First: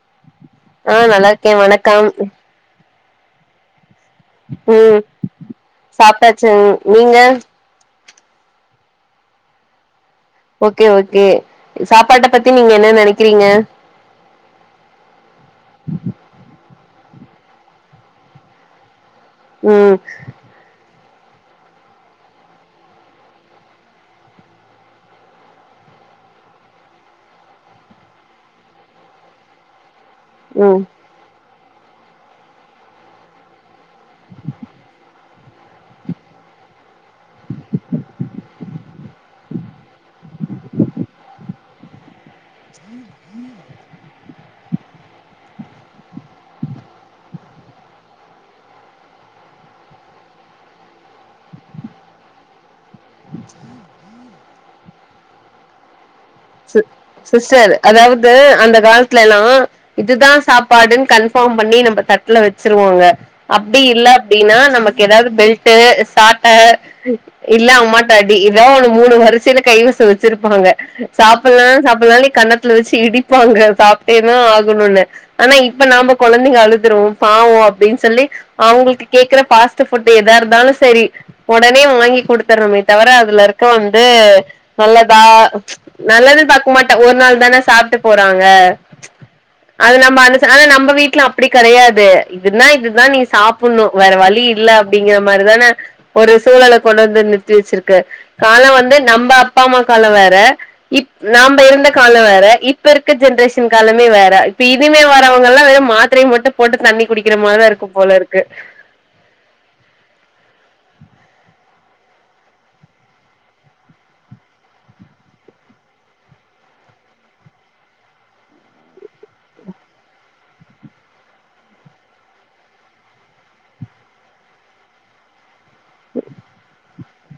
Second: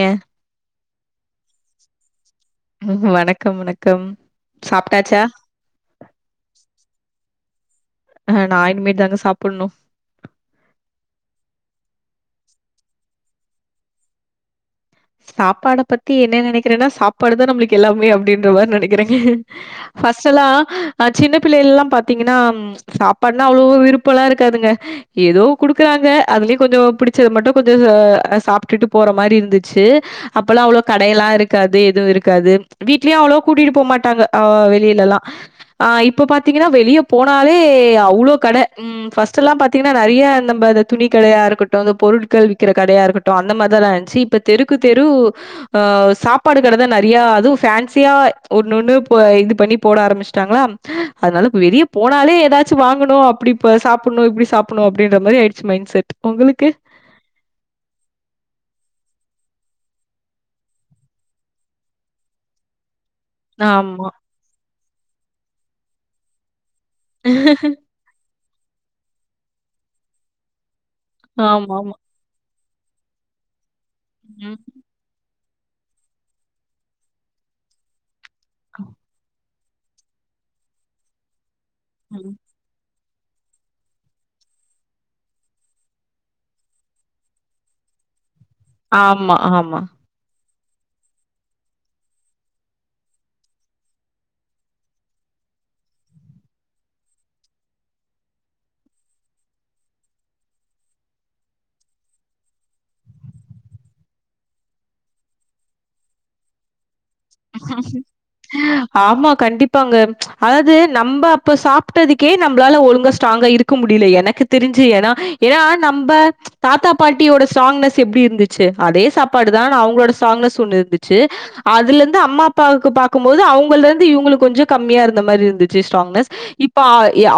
ஏ ஆ நல்லா இருக்கே வணக்கம் ம் வணக்கம் வணக்கம் ம் சாப்ட்டாச்சா? சாப்டாச்சு நீங்க ஆ நா இனிமே தாங்க சாப்புனோ ஓ கே ஓ கே சாப்பாட பத்தி நீங்க என்ன நெனைக்கிறீங்க சாப்பாடை பத்தி என்ன நெனைக்கிறேன்னா சாப்பாடு தா நமக்கு எல்லாமே அப்புடின்ற மாரி நெனைக்கிறேங்க ம் ஃபஸ்டேல அ சின்ன பிள்ளைல பாத்தீங்கன்னா சாப்பாடுனா அவ்ளோவ் விருப்பலா இருக்காதுங்க ஏதோ கொடுக்குறாங்க அதுலயு கொஞ்சோ பிடிச்சது மட்டோ கொஞ்சோ அ சாப்டுட்டு போற மாரி இருந் சி அப்பொலா ம் அவ்ளோவ் க வேலயெல்லா இருக்காது எதுவு இருக்காது வீட்லேயுஅவ்ளோவ் கூட்டிட்டு போ மாட்டாங்க அ வெளிலலா ஆ இப்ப பாத்தீங்கன்னா வெளியே போனாலே அவ்லோவ் கடை ம் ஃபர்ஸ்ட் எல்லா பாத்தீங்கன்னா நறைய நம்ப அத துணி கடையா இருக்கட்டும் இந்த பொருட்கள் விக்கிற கடையா இருக்கட்டும் அந்த மாதிரிதானே இருந்திச்சி இப்போ தெருக்கு தெரு அ சாப்பாடு கடைதா நறைய அதுவு ஃபேன்சியா ஒன்னொன்னு இது பண்ணி போட ஆரம்பிச்சுட்டாங்களா அதனால வெளிய போனாலே ஏதாச்சு வாங்கணு அப்பிடி சாப்புடனோ இப்பிடி சாப்புடனோ அப்புடின்ற மாதிரி ஆயிடுச்சு மைண்ட் செட் உங்களுக்கு? சி சிஸ்டர் அதாவது அந்த காலத்துலெல்லா இதுதா சாப்பாடுன்னு கன்ஃபார்ம் பண்ணி நம்ம தட்டுல வெச்சிருவாங்க அப்பிடி இல்ல ஆமா. அப்புடின்னா நமக்கு ஏதாவது பெல்ட்டு சாட்ட இல்ல அம்மாட் ட்ட அடி இதோ மூணு வருசையில கைவசம் வச்சிருப்பாங்க சாப்புலனானு ஆமாமா. சாப்புலனானு நி கன்னத் ல வெச்சி இடிப்பாங்க சாப்டேதா ம். ஆகனுன்னு ஆனா இப்போ நாம குழந்தைங்க அழுதுறோ பாவோ அப்புடின்னு சொல்லி அவுங்ளுக்கு கேக்குற பாஸ் ட்டு ஃபுட்டு எதா இருந்தாலு சேரி ஒடனே வாங்கி ம். கொடுத்துறோமே தவர அதுல இருக்க வந்து நல்லதா நல்லது பாக்கு மாட்ட ஒரு நாள் தானே சாப்புட்டு போறாங்க ஆமா, ஆமா. அது நம்ம ஆனா நம்ம வீட்டுல அப்புடி கெடையாது இதுன்னா இதுதா நீ சாப்புனோ வேற வழி இல்ல அப்புடிங்கிற மாறிதானே ஒரு சூழலை கொண்டு வந்து நிறத்தி வெச்சி இருக்கு காலம் வந்து நம்ப அப்பா அம்மா காலம் வேற இப் நாம இருந்த காலம் வேற இப்ப இருக்க ஜென்ரேஷன் காலமே வேற இப்ப இதுமே வரவங்க எல்லாம் வெறும் மா மாத்திரையும் மட்டும் போட்டு தண்ணி குடிக்கிற மாதிரிதான் இருக்கும் போல இருக்கு ஆமா கண்டிப்பாங்க அதாவது நம்ம அப்ப சாப்பிட்டதுக்கே நம்மளால ஒழுங்கா ஸ்ராங்க இருக் க்க முடியல எனக்கு தெரிஞ்சு ஏன்னா ஏன்னா நம்ப தாத்தா பாட்டியோட ஸ்ட்ராங்னஸ் எப்படி இருந்துச்சு அதே சாப்பாடு தான் நா அவங்களோட ஸ்ராங்னஸ் ஒண்ணு இருந்துச்சு அதுல இருந்து அம்மா அப்பாவுக்கு பாக்கும்போது அவங்க இருந்து இவங்களுக்கு கொஞ்சம் கம்மியா இருந்த மாறி இருந்துச்சு ஸ்ராங்னஸ் இப்ப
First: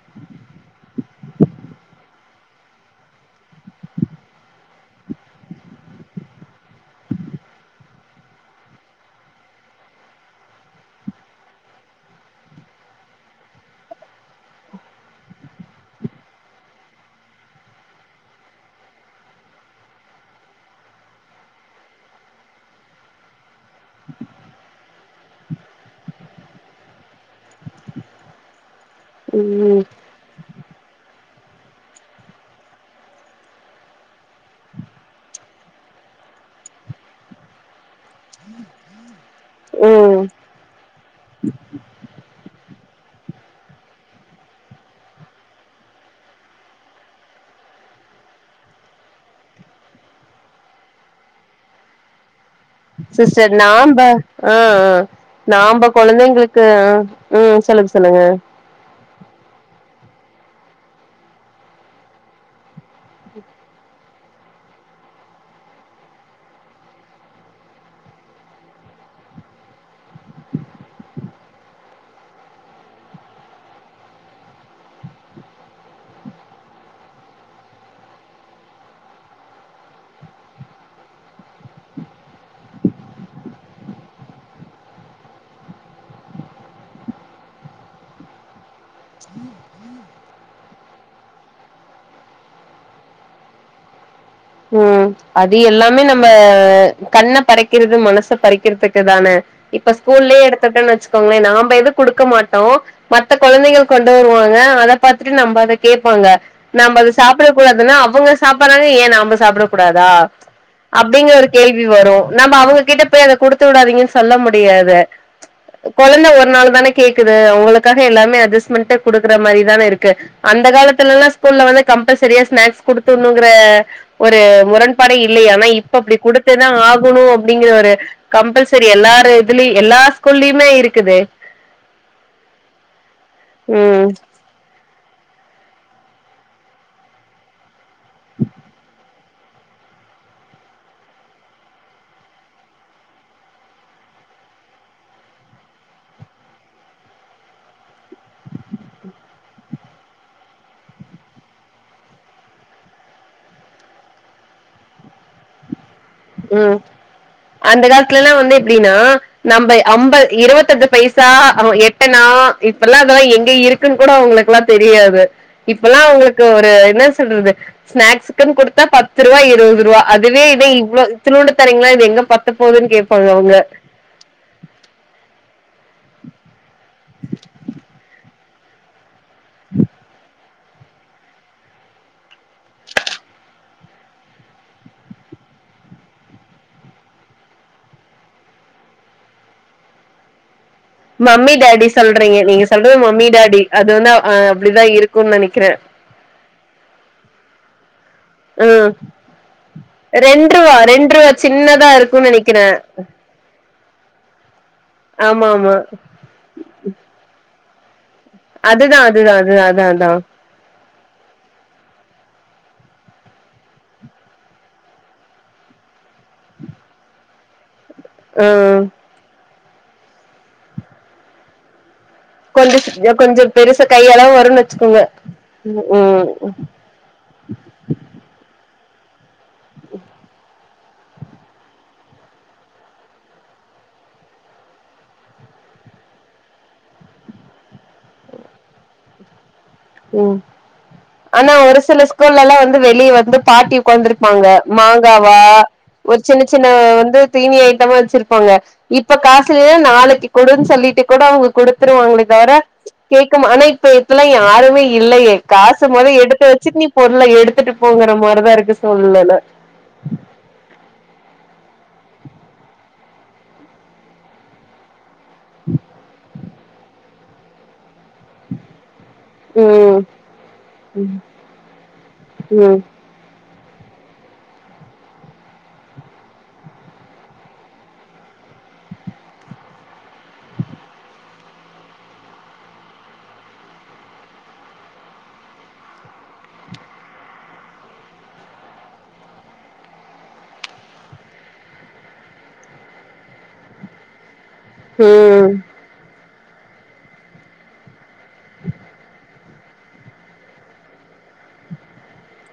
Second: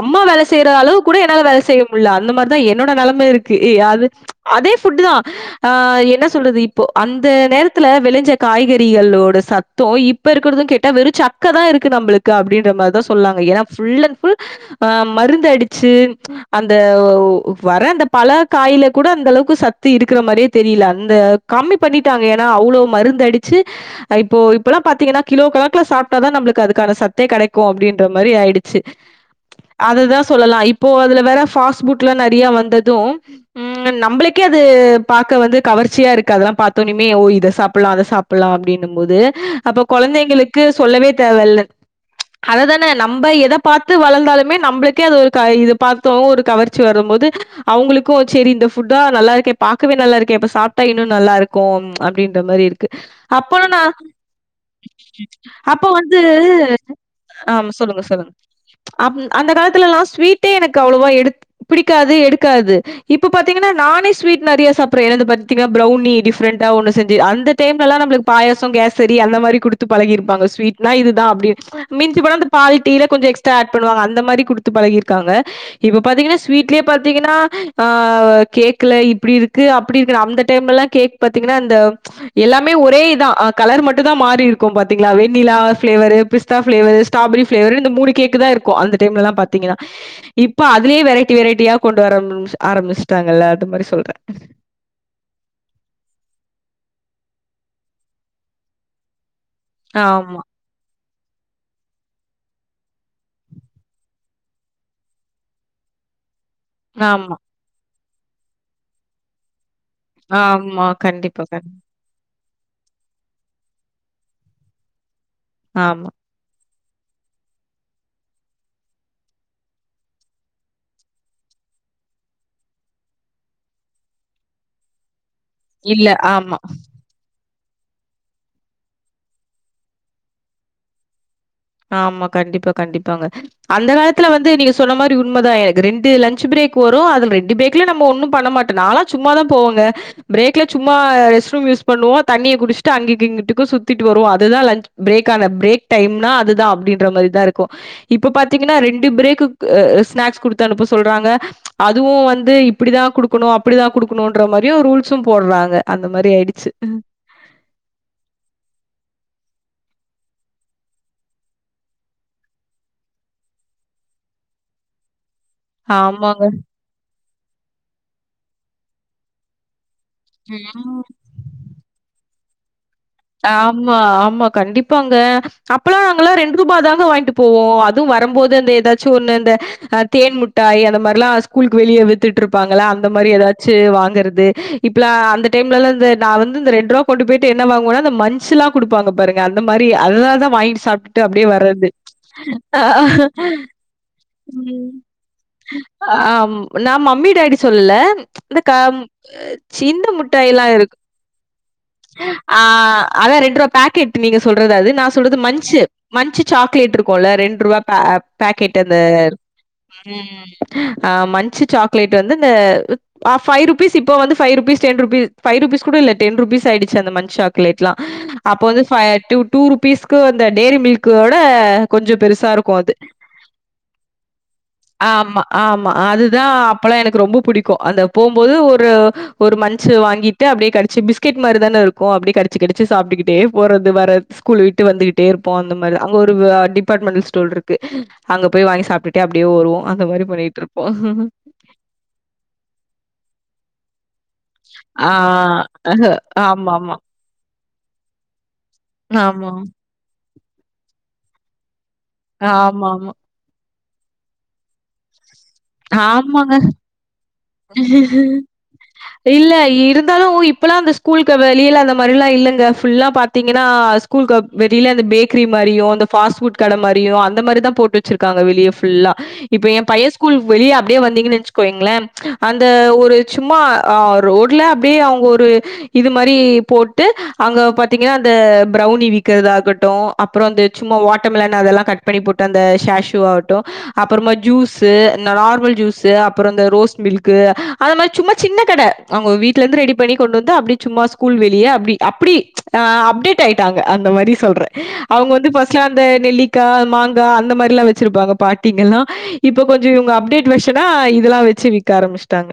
அம்மா வேல செய்யற அளவு கூட என்னால வேல செய்ய முடியல அந்த மாதிரிதான் என்னோட நிலைம இருக்குயாது அதே ஃபுட் தான் ஆ என்ன சொல்றது இப்போ அந்த நேரத்துல விளைஞ்ச காய்கறிகளோட ச த்தும் இப்ப இருக்கறதுன்னு கேட்டா வெறும் சக்க தான் இருக்கு நம்மளுக்கு அப்படின்ற மாதிரிதான் சொன்னாங்க ஏன்னா ஃபுல் அண்ட் ஃபுல் ஆ மருந்து அடிச்சு அந்த வர அந்த பல காயில கூட அந்த அளவுக்கு சத்து இருக்கிற மாறியே தெரியல அந்த கம்மி பண்ணிட்டாங்க ஏன்னா அவ்வளோ மருந்து அடிச்சு இப்போ இப்பல்லாம் பாத்தீங்கன்னா கிலோ கணக்குல சாப்பிட்டா தான் நம்மளுக்கு அதுக்கான சத்தே கிடைக்கும் அப்படின்ற மாறி ஆயிடு ம் அததான் சொல்லலாம் இப்போ அதுல வேற பாஸ்ட்ஃபுட் எல்லாம் நிறைய வந்ததும் ம் நம்மளுக்கே அது பாக்க வந்து கவர்ச்சியா இருக்கு அதெல்லாம் பாத்தோனுமே ஓ இதை சாப் சாப்பலாம் அத சாப்பிடலாம் அப்படின்னும் போது அப்ப ம் குழந்தைங்களுக்கு சொல்லவே தேவல்ல [inaudible] அததானே நம்ம எத பாத்து வளந்தாலுமே நம்மளுக்கே அது ஒரு க இது பாத்தோம் ஒரு கவர்ச்சி வரும் போது அவங்களுக்கும் சரி இந்த ஃபுட்டா நல்லா இருக்கே பாக்கவே நல்லா இருக்கே இப்ப சாப்பிட்டா இன்னும் நல்லா இருக்கும் அப்படின்ற மாறி இருக்கு சிஸ்டர் அப்பலா நான் நாம்ப ஆ ஆ நாம்ப அப்போ வந்து கொழந்தைங்களுக்கு ஆமா சொல்லுங்க சொல்லுங்க அ அந்த காலத்துல எல்லாம் ஸ்வீட்டே எனக்கு அவ்வளோவா எடுக் பிடிக்காது எடுக்காது இப்ப பாத்தீங்கன்னா நானே ஸ்வீ்ட் நிறைய சாப்படுறே பாத்தீ ப பிரௌனி டிஃப்ரண்டா ஒன்னு செஞ்சு அந்த தேம்லல்லாம் நம்மளுக்கு பாயசம் கேசரி அந்த மாதிரி கொடுத்து பழகிருப்பாங்க ஸ்வீட்னா இதுதான் அப்டின்னு மிஞ்சு போனா அந்த பாதி டீயில கொஞ்சம் எக்ஸ்ட்ரா ஆட் பன்னுவாங்க அந்த மாதிரி குடுத்து பழகிருக்காங்க இப்ப பாத்தீங்கன்னா ஸ்வீட்லயே பாத்தீங்கன்னா ஆ கேக்ல இப்படி இருக்கு அப்படி இருக்கு அந்த டைம்ல எல்லாம் கேக் பாத்தீங்கன்னா அந்த எல்லாமே ஒரே இதா கலர் மட்டு தா மாறி இருக்கு பாத்தீங்களா வெண்ணிலா ஃபிளேவரு பிஸ்தா ஃபிளேவரு ஸ்ட்ராபெரி ஃபிளேவர் இந்த மூணு கேக்கு தா இருக் கு அந்த டைம்லல்லா பாத்தீங்கன்னா இப்ப அதுலயே வெரைட்டி வெரைட்டியா கொண்டு வரம்ச் ஆரம்பிச்சிட்டாங்கல்ல அது மாரி சொல்றே ம் அது எல்லாமே நம்ம கண்ண பறைக்கிறது மனச பறிக்கிறதுக்கு தான இப்ப ஆமா, ஸ்கூல்லயே எடுத்துட்டன் வெச்சுக்கோங்களேன் நாம்ப எது குடுக்க மாட்டோ மத்த கொழந்தைகள் கொண்டு வருவாங்க அத பாத்துட்டு நம்ப அத கேப்பாங்க நாம அது ஆமா, சாப்பிட கூடாதுன்னா அவுங்க சாப்பறாங்க ஏ நாம சாப்பிட கூடாதா ஆமா. அப்டிங்கற கண்டிப்பா, ஒரு கண் கேள்வி வரு நம்ம அவுங்க கிட்ட போய் அத குடுத்து விடாதீங்கன் சொல்ல முடியாது ஆமா. கொழந்த ஒரு நாள் தான கேக்குது அவங்களுக்காக எல்லாமே அட்ஜஸ்ட்மெண்டே குடுக்குற மாரி தான இருக்கு அந்த காலத்துலல்லா ஸ்கூல்ல வந்து கம்பல்சரியா ஸ்நாக்ஸ் குடுத்துணுங்கிற ஒரு முரண்பாடே இல்லயே ஆனா இப்ப இல்ல. அப்டி குடுத்து ஆமா. தா ஆக ணு அப்டிங்கற ஒரு கம்பல்சரி எல்லார் இதுலயு எல்லா ஸ்கூல்லிமே இருக்குது ஆமா கண்டிப்பா கண்டிப்பாங்க அந்த ம் காலத்துல வந் து நீங்க சொன்ன மாரி உண்மதா எனக்கு ரெண்டு லன்ச் பிரேக் வரு அதுல் ரெண்டு பிரேக்ல நம்ம ஒண்ணு பண்ண மாட்டோ நாலா சும்மாதா போவாங்க பிரேக்ல சும்மா ரெஸ்ட் ரூம் யூஸ் பண்ணுவோ தண்ணிய குடிச்சிட்டு அங்கிக்கு இங்கிட்டுக்கு சுத்திட்டு வருவோ அதுதா லன்ச் பிரேக் ஆன பிரேக் டைம்னா அதுதா அப்டின்ற மாரி தா இருக்கு இப்ப பாத்தீங்கன்னா ரெண்டு பிரேக்கு அ ஸ்நாக்ஸ் குடுத்து அனுப்ப சொல்றாங்க அதுவு வந்து இப்டி தா குடுக்கணு அப்டி தா குடுக்கணுன்ற மாரியு ரூல்ஸு போட்றாங்க அந்த மாரி ஆயிடுச்சு ம் அந்த காலத்துலல்லா வந்து எப்டின்னா நம்ம அம்ப இருவத்தஞ்சு பைசா அவ எட்டனா இப்பெல்லா அதெலா எங்க இருக் குன் கூட அவுங்களுக்கெல்லா தெரியாது இப்பல்லா அவுங்களுக்கு ஆமாங்க. ஒரு என்ன சொல்றது ஸ்நாக்குன் குடுத்தா பத்துருவா இருவ்துருவா அதுவே இத ம். இவ்ளோ இத்தனூண்டு தறீங்ளா இது எங்க பத்த போகுதுன் கேப்பாங்க அவுங்க ஆமா ஆமா கண்டிப்பாங்க அப்பெல்லா நாங்கல்லா ரெண்ட்ருபா தாங்க வாய்ண்ட்டு போவோ அது வரம் போது அந்த எதாச்சு ஒன்னு இந்த அ தேன் முட் டாய் அந்த மாரிலா ஸ்கூலுக்கு வெளிய வித்துட்ருப்பாங்கள அந்த மாரி எதாச்சு வாங்கறது இப்பல அந்த டைம்ல இந்த நா வந்து இந்த ரெண்ட்ருவா கொண்டு போயிட்டு என்ன வாங்குவன்னா இந்த மஞ்சிலா குடுப்பாங்க பாருங்க அந்த மாரி அததா தா வாய்ண்ட்டு சாப் மம்மி டேடி சொல்றீங்க நீங்க சொல்றது மம்மி டாடி அது வந்து அ அப்டிதா இருக்குன் நெனைக்கிறே ஆ நா மம்மி டாடி சொல்லல இந்த உம் கம் அ சின்ன ரெண்டு முட்டாய்லா ரூபா இருக்கு ரெண்டு ரூபா சின்னதா இருக்கும்னு ஆ நினைக்கிறேன் அதா ரெண்ட்ருவா பேக் பாக்கெட் நீங்க சொல்றதது நா சொல்றது ஆமா ஆமா மஞ்ச்சு மஞ்ச்சு சாக்லேட்ருக்குல்ல ரெண்ட்ருவா பே பேக் ட்டு அந்த அதுதான் அதுதான் அதுதான் அதான் அதான் அ மஞ்சு சாக்லேட் வந்து இந்த ஆ ஃபை ருப்பீஸ் இப்போ வந்து ஃபை ருப்பீஸ் டென்ருப்பீ ஃபைருப்பீஸ் கூட இல்ல டென்ருபீஸ் ஆயிடுச்சு அந்த மஞ்ச் சக்லேட்லா அப்ப வந்து உம் பை டூ டூ ருபீஸ்க்கு அந்த டேரி மில்கோட கொஞ்ச பெருசா இருக்கும் அது. கொஞ்ச கொஞ்ச பெருசு கையளவு வருன் ஆமா ஆமா அதுதா அப்பல்லா எனக்கு ரொம்ப புடிக்கு அந்த போம்போது ஒரு ஒரு மஞ்சு வாங்கிட்டு அப்டியே கடிச்சு பிஸ் கெட் மாரிதான இருக்கு அப்டியே கடிச்சு கடிச்சு சாப்ட்டுக்கிட்டே போறது வரது ஸ்கூல் விட்டு வந்துகிட்டே இருப்போ அந்த மாதிரி அங்க ஒரு டிபார்ட்மெண்டல் ஸ்டோர் இருக்கு அங்க போய் வாங்கி சாப்பிட்டுட்டே அப்படியே வருவோ அந்த மாதிரி ம் பண்ணிட்டு இருப்போ ஆனா ஒரு சில ஸ்கூல்ல எல்லாம் வந்து வெளியே வந்து பாட்டி உ க்காந்திருப்பாங்க ஆ மாங்காவா ஒரு சின்ன சின்ன ஆமாமா. வந்து திணி ஐட்டமா வச்சிருப்பாங்க இப்ப காசு ஆமா. இல்லான நாளைக்கு கொடு சொல்லிட்டு கூட அவங்க கொடுத்துருவாங்களே தவிர ஆமாமா. கேட்க ஆன இப்பத்துல யாரு இப்ப இல்லையே காசு முத எடுத்து ஆமாங்க. வச்சு நீ பொருளை எடுத்துட்டு போங்கற மாதிரிதா இருக்கு சூழ்நிலை இப்பல்லா அந்த ஸ்கூலுக்கு வெளியில அந்த மாதிரல்லா இல்லங்குல்லா புல்லா பாத்தீங்கன்னா ஸ்கூ வெளியில அந்த பேக் இட்லி மாரியு ஃபாஸ்புட்டுகடை மாதிரியு அந்த மாதிரதா போட்டு வச்சிருக்கா வெளிய புல்லா இப்ப என் ம் பய வெளியே அப்படியே வந்தீங்கன்னு நினைச்சுக்கீங்களே அந்த ம் ஒரு சும்மா ரோட்ல அப்படியே அவங்க ஒரு இது மாதிரி போட்டு அங்க பாத்தீங்கன்னா அந்த பிரௌனி விக்கிறத ஆகட்டு அப்புற அந்து சும்மா வாட்டர்மிலான அதெல்லாம் கட் பண்ணி போட்டு அந்த ஷேஷூ ஆகட்டும் அப்புறமா ஜூஸ் நார்மல் ஜூஸு அப்புறம் இந்த ரோஸ் மில்கு அந்த மாதிரி சும்மா சின்ன கடை அவங்க வீடல இருந்து ரெடி பண்ணி கொண்டு வந்த அப்படி சும்மா ஸ்கூல் வெளியே அப்படி அப்படி் அப்டேட் ஆயிட்டாங்க அந்த மாரி சொல்றே அவங்க வந்து ம் பஸ்ட்லா அந்த நெல்லிக்காய் மாங்காய் அந்த மாதிரி எல்லா வச்சிருப்பாங்க பாட்டிங்கல்லா இப்ப கொஞ்சம் இவங்க அப்டேட் வச்சன்னா இதெல்லா வச்சு விக்க ஆரம்பிச்சுட்டாங்க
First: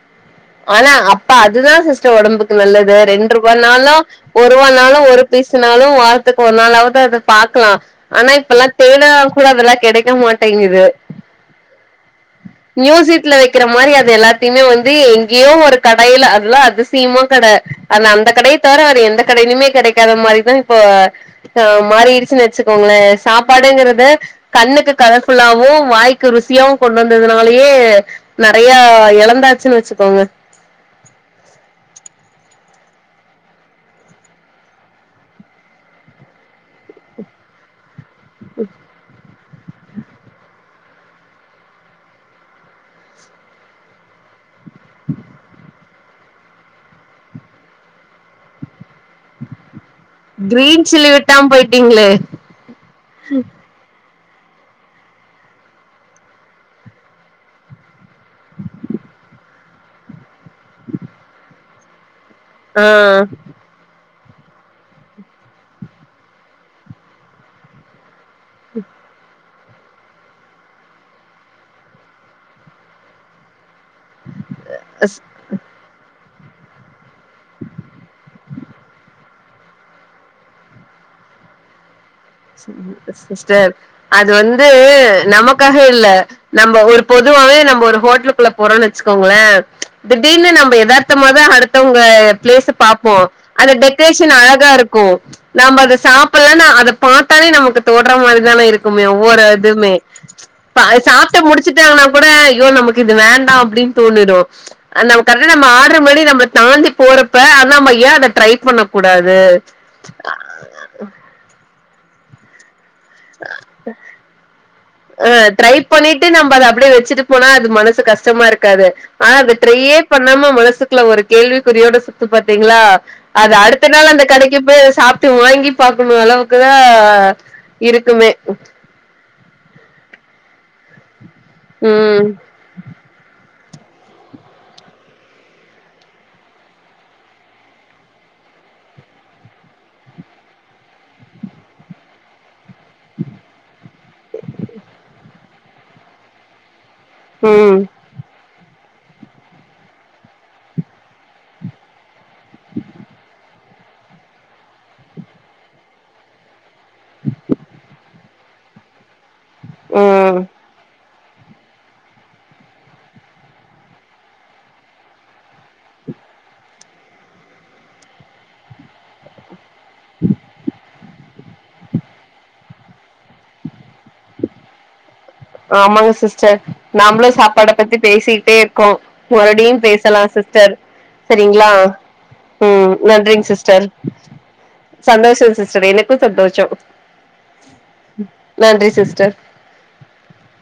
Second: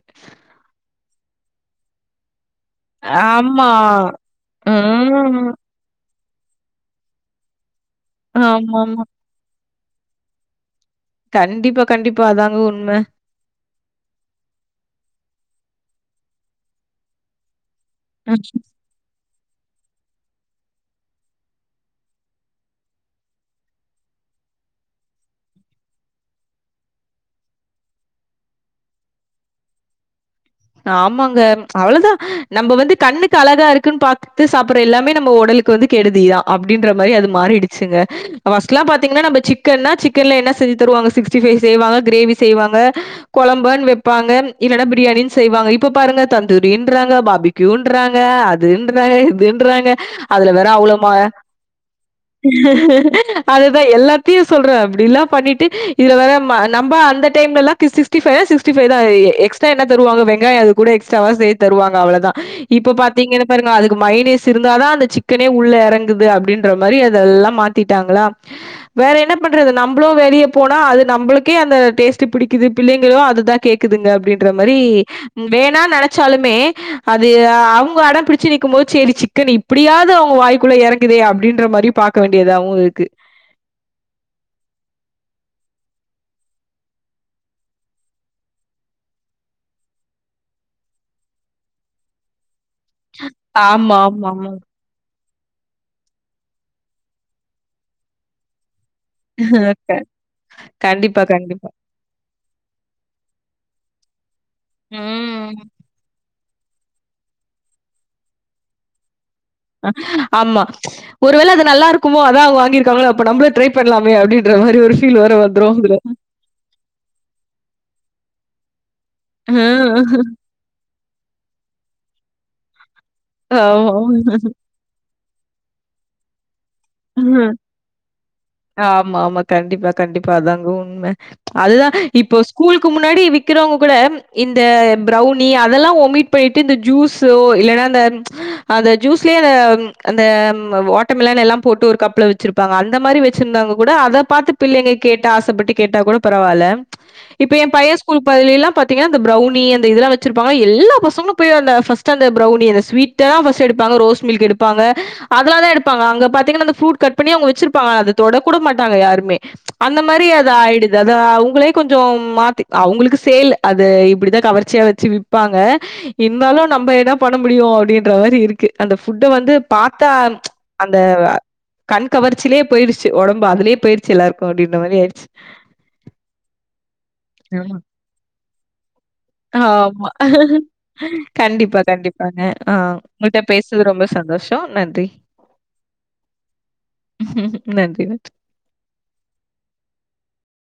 ஆனா அப்ப அதுதா சிஸ்டர் உடம்புக்கு நல்லது ரெண்டு ரூப ஆமா. நாலும் ஒரு ரூப நாலு ஒரு ம். பீஸ்னாலு வா இப்ப ஒரு நாளாவது அதது பாக்கலா ஆனா இப்பெல்லா ஆமாமா. தேன கூட அதெல்லா கிடைக்க மாட்டேங்குது கண்டிப்பா கண்டிப்பா அதாங்க உண்மை விக்கிற மாதிரி அது எல்லாத்தையுமே வந்து எங்கேயோ ஒரு கடையில அதுல்லா அதிசீமா கடை ஆன அந்த கடைய தரவ வேற எந்த கடையிலுமே கிடைக்காத மாரிதா இப்ப ஆ மாறிடுச்சுன்னு வச்சுக்கோங்களே சாப்பாடுங்கறத கண்ணுக்கு கலர்ஃபுல்லாவு வாய்க்கு ருசியாவு கொண்டு வந்ததுனாலயே நெறைய இழந்தாச்சுன்னு வச்சுக்கோங்க ஆமாங்க அவ்வளவுதா நம்ம வந்து கண்ணுக்கு அழகா இருக்குன்னு பாத்துட்டு சாப்பிடுற எல்லாமே நம்ம உடலுக்கு இப்ப வந்து கெடுதிதா அப்டின்ற மாதிரி அது மாறிடுச்சுங்க ஃபஸ்ட்லா பாத்தீகன்னா நம்ம சிக்கன்னா சிக்கன்ல என்ன செஞ்சு தருவாங்க சிக்ஸ் சிக்ஸ்டீ ஃபைவ் செய்வாங்க கிரேவி செய்வாங்க குழம்பன்னு பாங்க இல்லனா பிரியாணி செய்வாங்க இப்ப பாருங்க தந்தூரின்றாங்க பாபிக்யூன்றாங்க அதுன்றாங்க இதுன்றாங்க அதுல வேற கிரீன் அவ்வளோ சில்லி மொ விட்டாம போயிட்டீங்களே அது அதா எல்லாத்தையு சொல்றே அப்டில்லா பண்ணிட்டு இதுல வேற நம்ம அந்த டைம்ல எல்லா கிசு கிஸ் சிக்ஸ்டி ஃபைவ்னா சிக்ஸ்டி ஃபைவ் தா எக்ஸ்ட்ரா என்ன தருவாங்க வெங்காயோ அது கூட எக்ஸ்ட்ராவா சேத் தருவாங்க அவ்ளோ தா இப்ப ஆ பாத்தீங்கன்ன பாருங்க அதுக்கு மைனேஸ் இருந்தாதா அந்த சிக்கனே உள்ள எறங்குது அப்படின்ற மாதிரி அதெல்லா மாத்திட்டாங்களா வேற என்ன என்ன பண்றது நம்மளு வெளிய போனா அது நம்மளுக்கே அந்த டேஸ்டே பிடிக்குது பிள்ளைங்களு அத தா கேக் குதுங்க அப்படின்ற வேணா நினைச்சாலுமே அது அவங்க அடம் புடிச்சி நிக்கு போது சரி சிக்குனு அப்படியாது அவங்க வாய்க்குள்ள எறங்குதே அப்டின்ற மாரி பா சிஸ்டர் அது வந்து நமக்காக இல்ல நம்ம ஒரு பொதுவாவே நம்ம ஒரு ஹோட்டலுக்குள்ள போறோம்னு வச்சுக்கோங்களே திடீர்னு நம்ம எதார்த்தமாதா அடுத்தவங்க பிளேஸ்ஸ பாப் ஓ அந்த ஆமா, ஆமா, டெக்கரேஷன் ஆமா. அழகா இருக்கும் நம்ம அத சாப்புலானு அத பாத்தாலே நமக்கு தோன்ற மாரிதான இரு க்குமே ஒவ்வொரு க இதுவுமே அத கண்டிப்பா, சாப்ட்டு கண்டிப்பா. முடிச்சுட்டாங்கனா கூட ஐயோ நமக்கு இது வேண்டாம் அப்படின்னு தோணிடும் ஆனா கரக்ட ம். நம்ம ஆடர் பண்ணி நம்ம தாண்டி போறப்ப ஆ நம்ம யா அத ட்ரை பண்ண கூடாது அ ஆமா ஒருவேள அது நல்லா இருக்குமோ அதான் அவங்க வாங்கி ருக்காங்களோ அப்ப நம்மளும் ட்ரை பண்ணலாமே அப்படின்ற மாதிரி ஒரு ஃபீல் வேற வந்துரும் அதுல வாங்கி நம்ம அத அப்படியே வச்சுட்டு போனா அது மனசு கஷ்டமா இருக்காது ஆனா அத ட்ரையே ம். பண்ணாம மனசுக் குள்ள ஒரு கேள்விக்குறியோட சுத்து பாத்தீங்களா அது அடுத்த நாள் அந்த ஆமா. கடைக்கு போய் சாப் ட்டு வாங்கி பாக்கணும் அளவுக்குதான் இருக்குமே ஆமா ஆமா கண்டிப்பா கண்டிப்பா அதாங்க உண்ம அதுதான் ம் இப்போ ஸ்கூலுக்கு முன்னாடி வி க்கிறவங்க கூட இந்த ப்ரௌனி அதெல்லாம் ஒமிட் பண்ணிட்டு இந்த ஜூஸோ இல்லன்னா இந்த அந்த ஜூஸ்லேயே அந்த அந்த வாட்டர்மில்லன் எல்லாம் போட்டு ஒரு கப்ல வச்சிருப்பாங்க அந்த மாரி வச்சிருந்தாங்க கூட அதை பாத்து பிள்ளைங்க கேட்ட ஆசைப்பட்டு கேட்டா கூட பரவால்ல இப்ப என் ம் பையன் ஸ்கூல் பகுதிலல்லாம் பாத்தீங்கன்ன அந்த ப்ரௌணி அந்த இதெல்லாம் வச்சிருப்பாங்க எல்லா பசங்களும் போய் அந்த பஸ்ட் அந்த பிரௌனிய அந் ஸ்வீட் டதா பஸ்ட் எடுப்பாங்க ரோஸ் மில்க் எடுப்பாங்க அதெல்லாம் தா எடுப்பங்க அங்க பாத் தீங்கன்னா அந்த ஃரூட் கட் பண்ணி அவுங்க வச்சிருப்பாங்க அத தொட கூட மாட்டாங்க யாருமே அந்த மாதிரி ம் அத ஆயடு து அத அவங்களே கொஞ்சம் மாத்தி அவங்களுக்கு சேல் அது இப்டிதான் கவர்ச்சியா வச்சு விப்பாங்க இருந்தாலும் நம்ம என்ன பண்ண முடியும் அப்டின்ற மாரி இருக்கு அந்த ஃபுட்டு வந்து பாத்தா அந்த கண் கவர்ச்சிலே போயிடுச்ச ஒடம்பு அதுலயே போயிடுச்சு எல்லாருக்கும் அப்டின்ற மாரி ஆயிச்சு ஆமாங்க சிஸ்டர் நாமளும் சாப்பாட ஆமா. பத்தி பேசிட்டே க்கோம் மறுபடியும் ஆமா. பேசலாம் சிஸ்டர் சரிங்களா கண்டிப்பா, கண்டிப்பாங்க. ஆ ம் உங்கள்ட்ட நன்றிங்க சிஸ் டர் பேசுனது ரொம்ப சந்தோஷம். நன்றி. சந்தோஷம் சிஸ்டர் எனக்கும் சந்தோஷம் நன்றி ந ம் நன்றி சிஸ்டர்